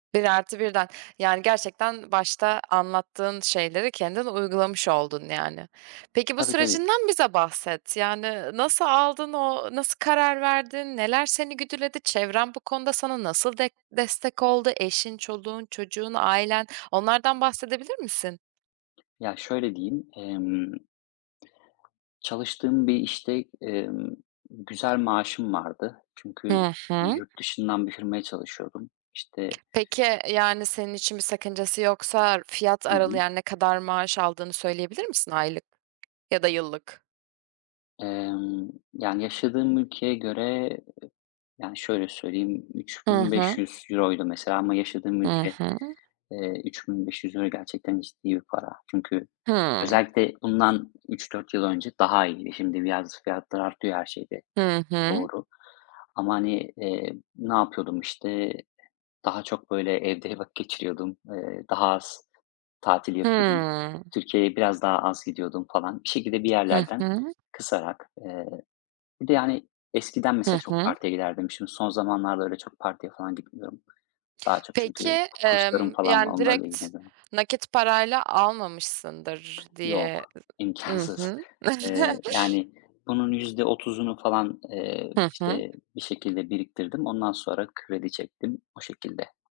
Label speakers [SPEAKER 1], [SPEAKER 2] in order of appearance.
[SPEAKER 1] 1 artı 1'den, yani gerçekten başta anlattığın şeyleri kendin uygulamış oldun yani. Peki bu
[SPEAKER 2] Tabii tabii.
[SPEAKER 1] sürecinden bize bahset yani nasıl aldın, o nasıl karar verdin, neler seni güdüledi, çevren bu konuda sana nasıl dek destek oldu, eşin, çoluğun, çocuğun, ailen onlardan bahsedebilir misin?
[SPEAKER 2] Ya şöyle diyeyim, emm. Çalıştığım bir işte, emm, güzel maaşım vardı. Çünkü
[SPEAKER 1] Hı hı.
[SPEAKER 2] yurtdışından bir firmaya çalışıyordum. İşte.
[SPEAKER 1] Peki, yani senin için bir sakıncası yoksa fiyat
[SPEAKER 2] Hı
[SPEAKER 1] aralığı,
[SPEAKER 2] hı.
[SPEAKER 1] yani ne kadar maaş aldığını söyleyebilir misin aylık ya da yıllık?
[SPEAKER 2] Emm, yani yaşadığım ülkeye göre, yani şöyle söyleyeyim üç
[SPEAKER 1] Hı
[SPEAKER 2] bin beş
[SPEAKER 1] hı.
[SPEAKER 2] yüz euro'ydu mesela ama yaşadığım
[SPEAKER 1] Hı
[SPEAKER 2] ülke,
[SPEAKER 1] hı.
[SPEAKER 2] eee, €3.500 gerçekten ciddi bir para. Çünkü
[SPEAKER 1] Hıı.
[SPEAKER 2] özellikle bundan 3-4 yıl önce daha iyiydi. Şimdi birazcık fiyatlar artıyor her şeyde,
[SPEAKER 1] Hı hı.
[SPEAKER 2] doğru ama hani, eee, ne yapıyordum işte, daha çok böyle evde vakit geçiriyordum, eee, daha az tatil yapıyordum.
[SPEAKER 1] Hıı.
[SPEAKER 2] Türkiye'ye biraz daha az gidiyordum falan bir şekilde bir
[SPEAKER 1] Hı
[SPEAKER 2] yerlerden
[SPEAKER 1] hı.
[SPEAKER 2] kısarak. Eee, bir de yani eskiden mesela
[SPEAKER 1] Hı
[SPEAKER 2] çok
[SPEAKER 1] hı.
[SPEAKER 2] partiye giderdim. Şimdi son zamanlarda öyle çok partiye falan gitmiyorum. Daha çok
[SPEAKER 1] Peki,
[SPEAKER 2] çünkü ku kurslarım
[SPEAKER 1] emm,
[SPEAKER 2] falan var.
[SPEAKER 1] yani
[SPEAKER 2] Onlarla
[SPEAKER 1] direkt
[SPEAKER 2] ilgileniyorum...
[SPEAKER 1] nakit parayla almamışsındır diye,
[SPEAKER 2] Yok,
[SPEAKER 1] hı
[SPEAKER 2] imkânsız.
[SPEAKER 1] hı.
[SPEAKER 2] Eee, yani bunun %30’unu falan, eee,
[SPEAKER 1] Hı hı.
[SPEAKER 2] işte bir şekilde biriktirdim. Ondan sonra kredi çektim, o şekilde.